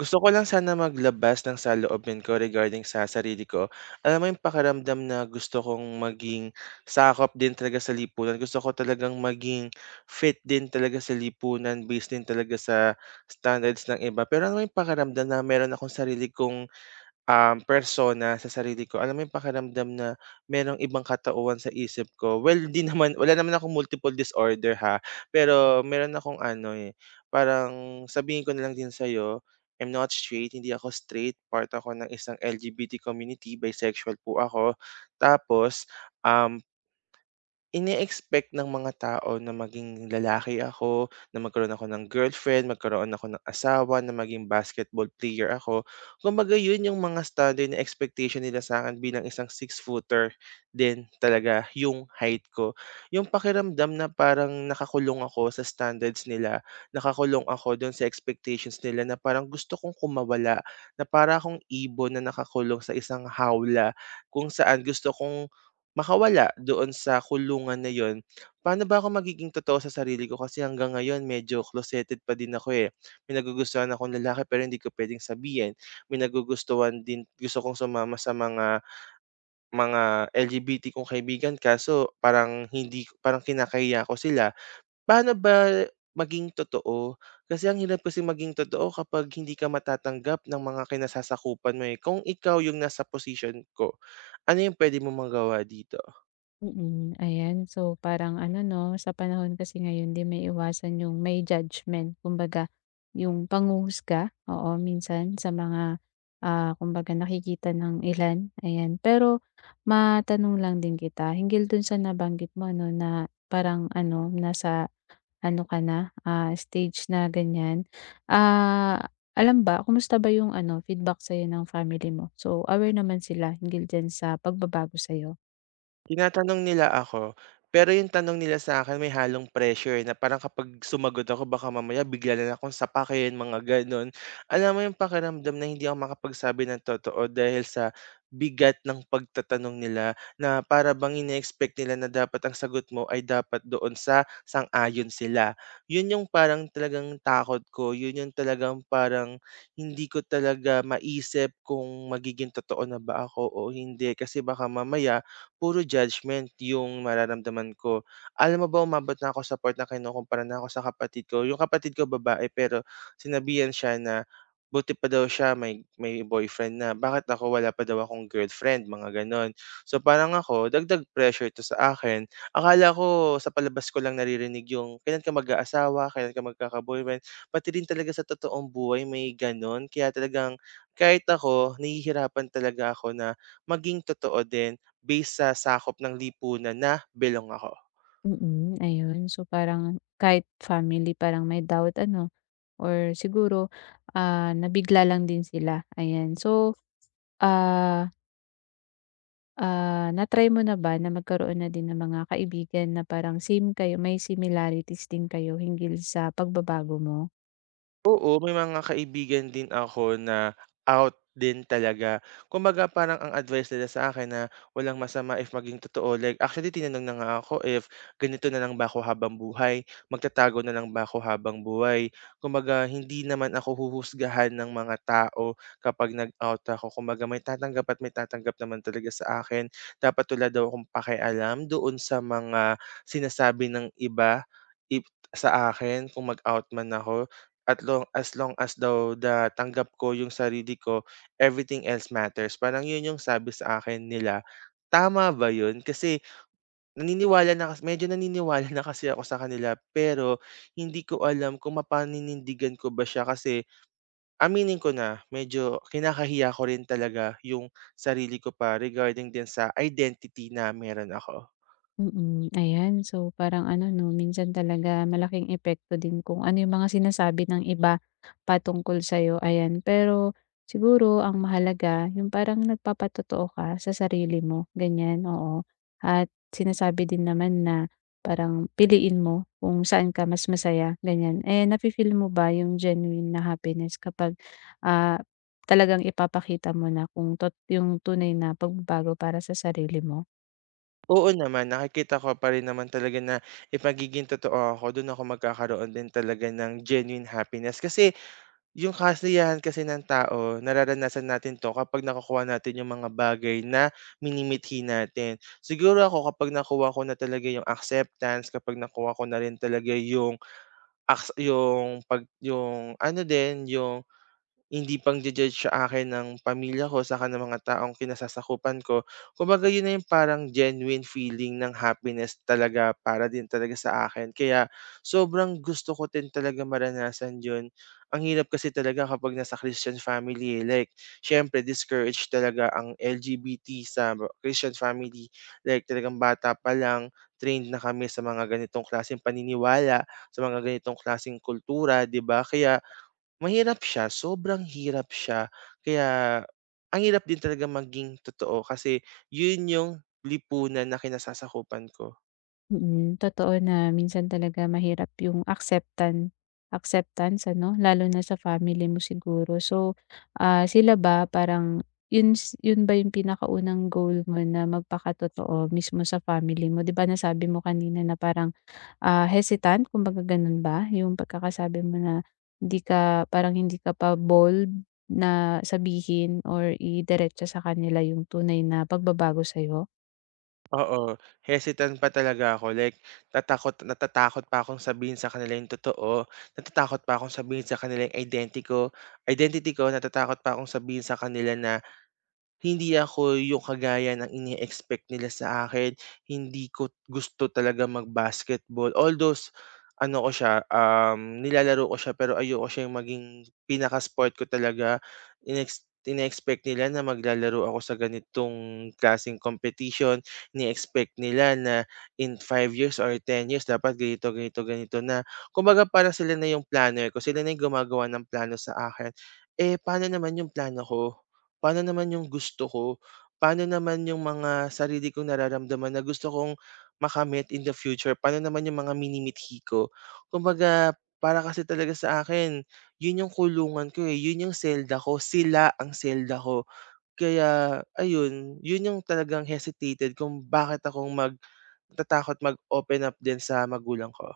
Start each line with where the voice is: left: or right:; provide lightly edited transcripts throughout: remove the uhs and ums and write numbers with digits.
right: Gusto ko lang sana maglabas ng saloobin ko regarding sa sarili ko. Alam mo yung pakaramdam na gusto kong maging sakop din talaga sa lipunan. Gusto ko talagang maging fit din talaga sa lipunan based din talaga sa standards ng iba. Pero alam mo yung pakaramdam na meron akong sarili kong persona sa sarili ko. Alam mo yung pakiramdam na merong ibang katauhan sa isip ko. Well, hindi naman wala naman akong multiple disorder ha, pero meron akong ano, eh, parang sabihin ko na lang din sa'yo, I'm not straight, hindi ako straight. Part ako ng isang LGBT community, bisexual po ako. Tapos, um ine-expect ng mga tao na maging lalaki ako, na magkaroon ako ng girlfriend, magkaroon ako ng asawa, na maging basketball player ako. Kumbaga yun yung mga standard na expectation nila sa akin, bilang isang six-footer din talaga yung height ko. Yung pakiramdam na parang nakakulong ako sa standards nila, nakakulong ako dun sa expectations nila na parang gusto kong kumawala, na para akong ibon na nakakulong sa isang hawla kung saan gusto kong makawala doon sa kulungan na yon. Paano ba ako magiging totoo sa sarili ko kasi hanggang ngayon medyo closeted pa din ako, eh. May nagugustuhan akong lalaki pero hindi ko puwedeng sabihin. May nagugustuhan din gusto kong sumama sa mga mga LGBT kong kaibigan kaso parang hindi, parang kinakaya ko sila. Paano ba maging totoo? Kasi ang hirap kasi maging totoo kapag hindi ka matatanggap ng mga kinasasakupan mo, eh. Kung ikaw yung nasa position ko, ano yung pwede mo magawa dito?
left: Mm, ayan. So, parang ano 'no, sa panahon kasi ngayon di may maiiwasan yung may judgment. Kumbaga, yung panghuhusga, oo, minsan sa mga, kumbaga nakikita ng ilan, ayan. Pero matanong lang din kita, hinggil dun sa nabanggit mo ano na parang ano, nasa ano ka na, stage na ganyan. Ah, alam ba kumusta ba yung ano, feedback sa'yo ng family mo? So, aware naman sila hinggil dyan sa pagbabago sa'yo?
right: Tinatanong nila ako, pero yung tanong nila sa akin may halong pressure na parang kapag sumagot ako baka mamaya bigla na lang akong sapakin, mga gano'n. Alam mo yung pakiramdam na hindi ako makapagsabi ng totoo dahil sa bigat ng pagtatanong nila na para bang ine-expect nila na dapat ang sagot mo ay dapat doon sa sang-ayon sila. Yun yung parang talagang takot ko, yun yung talagang parang hindi ko talaga maisip kung magiging totoo na ba ako o hindi kasi baka mamaya puro judgment yung mararamdaman ko. Alam mo ba umabot na ako sa part na kinukumpara na ako sa kapatid ko. Yung kapatid ko babae pero sinabihan siya na buti pa daw siya may boyfriend na. Bakit ako wala pa daw akong girlfriend, mga ganon. So parang ako, dagdag pressure to sa akin. Akala ko sa palabas ko lang naririnig yung kailan ka mag-aasawa, kailan ka magkaka-boyfriend. Pati rin talaga sa totoong buhay may ganon. Kaya talagang kahit ako, nahihirapan talaga ako na maging totoo din base sa sakop ng lipunan na belong ako.
left: Mm, ayun. So, parang kahit family parang may doubt ano or siguro, nabigla lang din sila, ayan. So, ah, na-try mo na ba na magkaroon na din ng mga kaibigan na parang same kayo, may similarities din kayo hinggil sa pagbabago mo?
right: Oo, may mga kaibigan din ako na out din talaga. Kumbaga parang ang advice nila sa akin na walang masama if maging totoo. Like actually tinanong na nga ako if ganito na lang ba ako habang buhay, magtatago na lang ba ako habang buhay. Kumbaga hindi naman ako huhusgahan ng mga tao kapag nag-out ako. Kumbaga may tatanggap at may tatanggap naman talaga sa akin. Dapat wala daw akong pakialam doon sa mga sinasabi ng iba ip- sa akin kung mag-out man ako at long as daw tanggap ko yung sarili ko, everything else matters. Parang yun yung sabi sa akin nila. Tama ba yun? Kasi naniniwala na kas medyo naniniwala na kasi ako sa kanila, pero hindi ko alam kung mapaninindigan ko ba siya kasi aminin ko na medyo kinakahiya ko rin talaga yung sarili ko pa regarding din sa identity na meron ako.
left: Mm, ayan. So, parang ano 'no, minsan talaga malaking epekto din kung ano yung mga sinasabi ng iba patungkol sa'yo, ayan. Pero siguro ang mahalaga yung parang nagpapatotoo ka sa sarili mo, ganyan, oo. At sinasabi din naman na parang piliin mo kung saan ka mas masaya, ganyan. Eh, nafi-feel mo ba yung genuine na happiness kapag, ah, talagang ipapakita mo na kung tot yung tunay na pagbabago para sa sarili mo?
right: Oo naman, nakikita ko pa rin naman talaga na, eh, magiging totoo ako, dun ako magkakaroon din talaga ng genuine happiness. Kasi yung kasiyahan kasi ng tao, nararanasan natin 'to kapag nakukuha natin yung mga bagay na minimithi natin. Siguro ako kapag nakuha ko na talaga yung acceptance, kapag nakuha ko na rin talaga yung yung 'pag yung ano din, yung hindi pang judge sa akin ng pamilya ko saka ng mga taong kinasasakupan ko. Kumbaga yun na yung parang genuine feeling ng happiness talaga para din talaga sa akin kaya sobrang gusto ko din talaga maranasan yun. Ang hirap kasi talaga kapag nasa Christian family, eh, like siyempre discouraged talaga ang LGBT sa Christian family. Like talagang bata pa lang trained na kami sa mga ganitong klaseng paniniwala, sa mga ganitong klaseng kultura, 'di ba? Kaya mahirap siya, sobrang hirap siya. Kaya ang hirap din talaga maging totoo kasi yun yung lipunan na kinasasakupan ko.
left: Mm, totoo na minsan talaga mahirap yung acceptance, ano, lalo na sa family mo siguro. So, sila ba parang yun s yun ba yung pinakaunang goal mo na magpakatotoo mismo sa family mo? 'Di ba nasabi mo kanina na parang, hesitant kumbaga ganun ba yung pagkakasabi mo na hindi ka parang hindi ka pa bold na sabihin or idiretso sa kanila yung tunay na pagbabago sa'yo?
right: Oo, hesitant pa talaga ako like natatakot pa akong sabihin sa kanila yung totoo, natatakot pa akong sabihin sa kanila yung identity ko, natatakot pa akong sabihin sa kanila na hindi ako yung kagaya ng ini-expect nila sa akin, hindi ko gusto talaga mag-basketball. Although ano ko siya, nilalaro ko siya pero ayoko siyang maging pinaka-sport ko talaga. Ine-expect nila na maglalaro ako sa ganitong klaseng competition, ini-expect nila na in 5 years or 10 years dapat ganito, ganito, ganito na. Kumbaga parang sila na yung planner ko, sila na yung gumagawa ng plano sa akin. Eh, paano naman yung plano ko? Paano naman yung gusto ko? Paano naman yung mga sarili kong nararamdaman na gusto kong makamit in the future? Paano naman yung mga minimithi ko? Kumbaga, para kasi talaga sa akin, yun yung kulungan ko eh, yun yung selda ko, sila ang selda ko. Kaya ayun, yun yung talagang hesitated kung bakit akong natatakot mag-open up din sa magulang ko.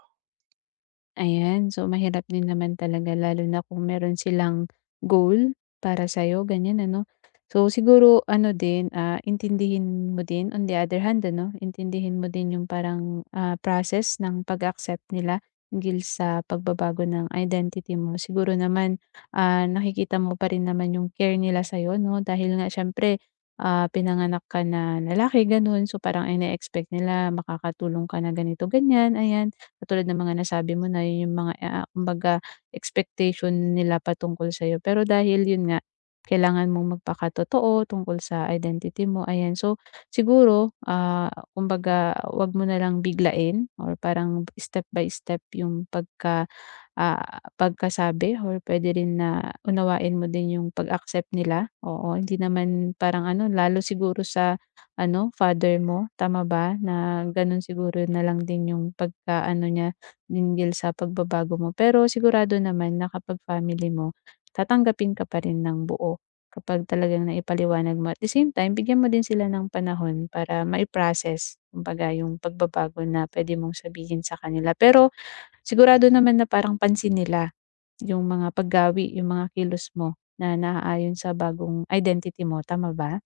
left: Ayan, so mahirap din naman talaga lalo na kung meron silang goal para sa'yo, ganyan ano. So siguro ano din, intindihin mo din on the other hand ano, intindihin mo din yung parang, process ng pag-accept nila hinggil sa pagbabago ng identity mo. Siguro naman, nakikita mo pa rin naman yung care nila sa'yo 'no, dahil nga siyempre, pinanganak ka na lalaki gano'n, so parang ine-expect nila makakatulong ka na ganito, ganyan, ayan. Katulad ng mga nasabi mo na yun yung mga, kumbaga expectation nila patungkol sa'yo. Pero dahil yun nga, kailangan mong magpakatotoo tungkol sa identity mo, ayan. So, siguro, kumbaga 'wag mo na lang biglain or parang step by step yung pagka pagkasabi or puwede rin na unawain mo din yung pag-accept nila, oo. Hindi naman parang ano, lalo siguro sa ano, father mo, tama ba? Na gano'n siguro na lang din yung pag-ano niya hinggil sa pagbabago mo. Pero sigurado naman na kapag family mo, tatanggapin ka pa rin ng buo kapag talagang naipaliwanag mo. At the same time, bigyan mo din sila ng panahon para mai-process kumbaga yung pagbabago na puwede mong sabihin sa kanila. Pero sigurado naman na parang pansin nila yung mga paggawi, yung mga kilos mo na naaayon sa bagong identity mo, tama ba?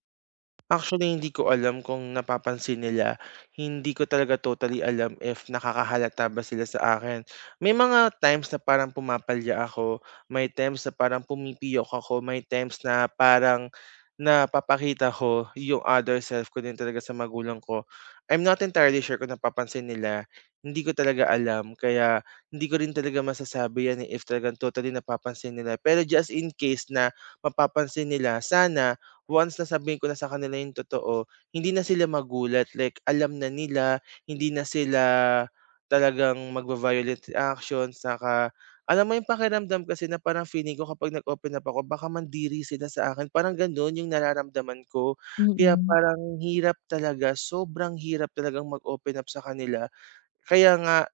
right: Actually, hindi ko alam kung napapansin nila. Hindi ko talaga totally alam if nakakahalata ba sila sa akin. May mga times na parang pumapalya ako, may times na parang pumipiyok ako, may times na parang napapakita ko yung other self ko din talaga sa magulang ko. I'm not entirely sure kung napapansin nila. Hindi ko talaga alam. Kaya hindi ko rin talaga masasabi yan eh, if talagang totally napapansin nila. Pero just in case na mapapansin nila, sana once nasabihin ko na sa kanila yung totoo, hindi na sila magulat, like alam na nila, hindi na sila talagang magva-violent actions, saka alam mo yung pakiramdam kasi na parang feeling ko kapag nag-open up ako baka mandiri sila sa akin, parang gano'n yung nararamdaman ko. Kaya
left: Mm.
right: parang hirap talaga, sobrang hirap talagang mag-open up sa kanila. Kaya nga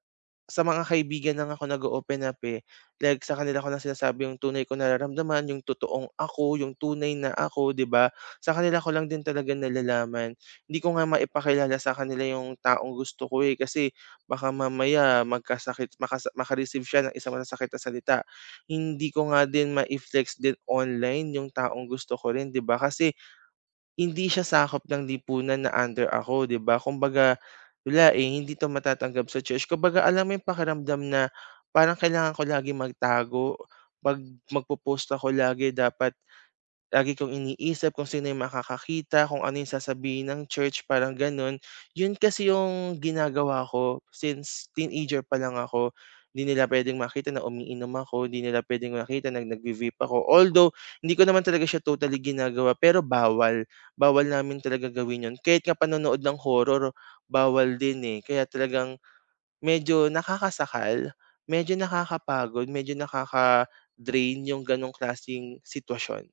right: sa mga kaibigan lang ako nag-o-open up, eh. Like sa kanila ko lang sinasabi yung tunay kong nararamdaman, yung totoong ako, yung tunay na ako, 'di ba? Sa kanila ko lang din talaga nalalaman. Hindi ko nga maipakilala sa kanila yung taong gusto ko, eh, kasi baka mamaya magkasakit makasa maka siya ng isang masasakit na salita. Hindi ko nga din mai-flex din online yung taong gusto ko rin, 'di ba? Kasi hindi siya sakop ng lipunan na under ako, 'di ba? Kumbaga, wala, eh, hindi 'to matatanggap sa church. Kumbaga, alam mo yung pakiramdam na parang kailangan ko lagi magtago, 'pag magpo-post ako lagi dapat lagi kong iniisip kung sino yung makakakita, kung ano yung sasabihin ng church, parang gano'n. Yun kasi yung ginagawa ko since teenager pa lang ako. Hindi nila puwedeng makita na umiinom ako, hindi nila puwedeng makita na nagvi-vape ako. Although hindi ko naman talaga siya totally ginagawa, pero bawal. Bawal namin talaga gawin yun. Kahit nga panonood ng horror, bawal din, eh. Kaya talagang medyo nakakasakal, medyo nakakapagod, medyo nakaka-drain yung gano'ng klaseng sitwasyon.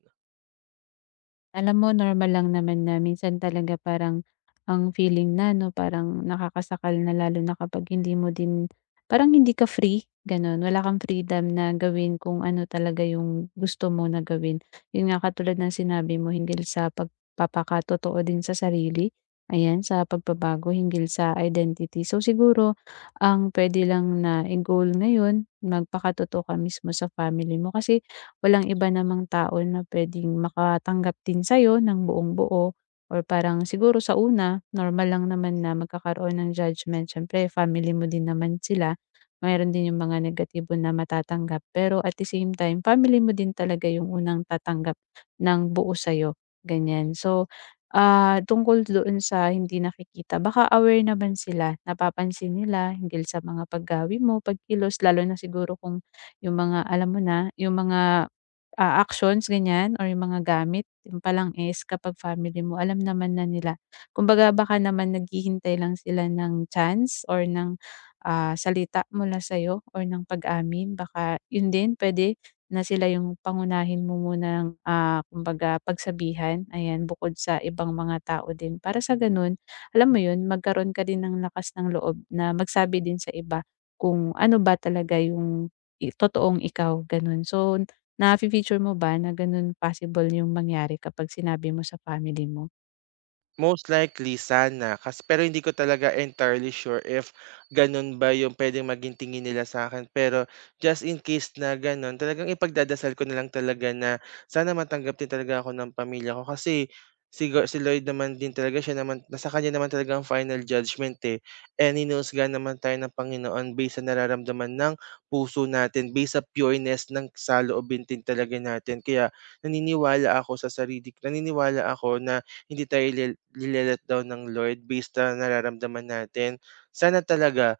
left: Alam mo normal lang naman na minsan talaga parang ang feeling na 'no, parang nakakasakal na lalo na kapag hindi mo din parang hindi ka free, gano'n. Wala kang freedom na gawin kung ano talaga yung gusto mo na gawin. 'Yun nga katulad ng sinabi mo hinggil sa pagpapakatotoo din sa sarili, ayan, sa pagbabago hinggil sa identity. So siguro ang puwede lang na i-goal ngayon, magpakatotoo ka mismo sa family mo kasi walang iba namang tao na puwedeng makatanggap din sa'yo ng buong-buo or parang siguro sa una, normal lang naman na magkakaroon ng judgment. Siyempre family mo din naman sila, mayroon din yung mga negatibo na matatanggap. Pero at the same time, family mo din talaga yung unang tatanggap ng buo sa'yo, ganyan. So, tungkol doon sa hindi nakikita, baka aware naman sila, napapansin nila hinggil sa mga paggawi mo, pagkilos, lalo na siguro kung yung mga alam mo na, yung mga actions ganyan or yung mga gamit, yun palang is kapag family mo alam naman na nila. Kumbaga baka naman naghihintay lang sila ng chance or ng, salita mula sa'yo or ng pag-amin baka yun din puwede na sila yung pangunahin mo muna ng kumbaga pagsabihan, ayan, bukod sa ibang mga tao din. Para sa gano'n, alam mo yun, magkaroon ka din ng lakas ng loob na magsabi din sa iba kung ano ba talaga yung i totoong ikaw, gano'n. So nafi-feature mo ba na gano'n possible yung mangyari kapag sinabi mo sa family mo?
right: Most likely sana pero hindi ko talaga entirely sure if gano'n ba yung puwedeng maging tingin nila sa akin. Pero just in case na gano'n, talagang ipagdadasal ko na lang talaga na sana matanggap din talaga ako ng pamilya ko. Kasi si Lloyd naman din talaga siya naman nasa kanya naman talaga ang final judgment, eh. And hinuhusgahan naman tayo ng Panginoon based sa nararamdaman ng puso natin, based sa pureness ng saloobin din talaga natin. Kaya naniniwala ako sa sarili, naniniwala ako na hindi tayo nile down ng Lord based sa nararamdaman natin. Sana talaga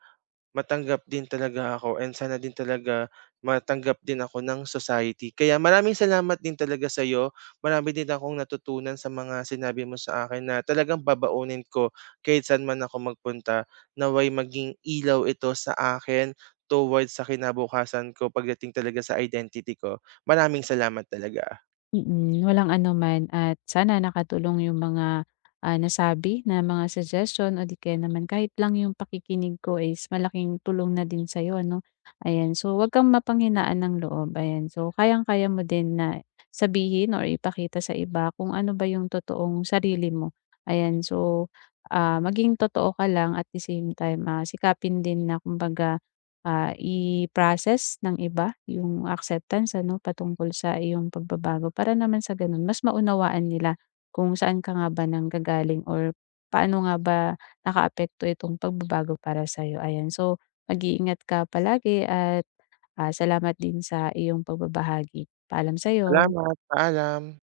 right: matanggap din talaga ako and sana din talaga matanggap din ako ng society. Kaya maraming salamat din talaga sa iyo. Marami din akong natutunan sa mga sinabi mo sa akin na talagang babaunin ko kahit saan man ako magpunta, naway maging ilaw ito sa akin towards sa kinabukasan ko pagdating talaga sa identity ko. Maraming salamat talaga.
left: Mm, walang anuman at sana nakatulong yung mga, nasabi na mga suggestion o di kaya naman kahit lang yung pakikinig ko is malaking tulong na din sa'yo ano, ayan. So, huwag kang mapanghinaan ng loob, ayan. So, kayang-kaya mo din na sabihin or ipakita sa iba kung ano ba yung totoong sarili mo, ayan. So, maging totoo ka lang at the same time, sikapin din na kumbaga i-process ng iba yung acceptance ano, patungkol sa iyong pagbabago para naman sa gano'n mas maunawaan nila kung saan ka nga ba nanggagaling or paano nga ba nakaapekto itong pagbabago para sa sa'yo, ayan. So, mag-iingat ka palagi at, salamat din sa iyong pagbabahagi. Paalam sa'yo.
right: Salamat, paalam.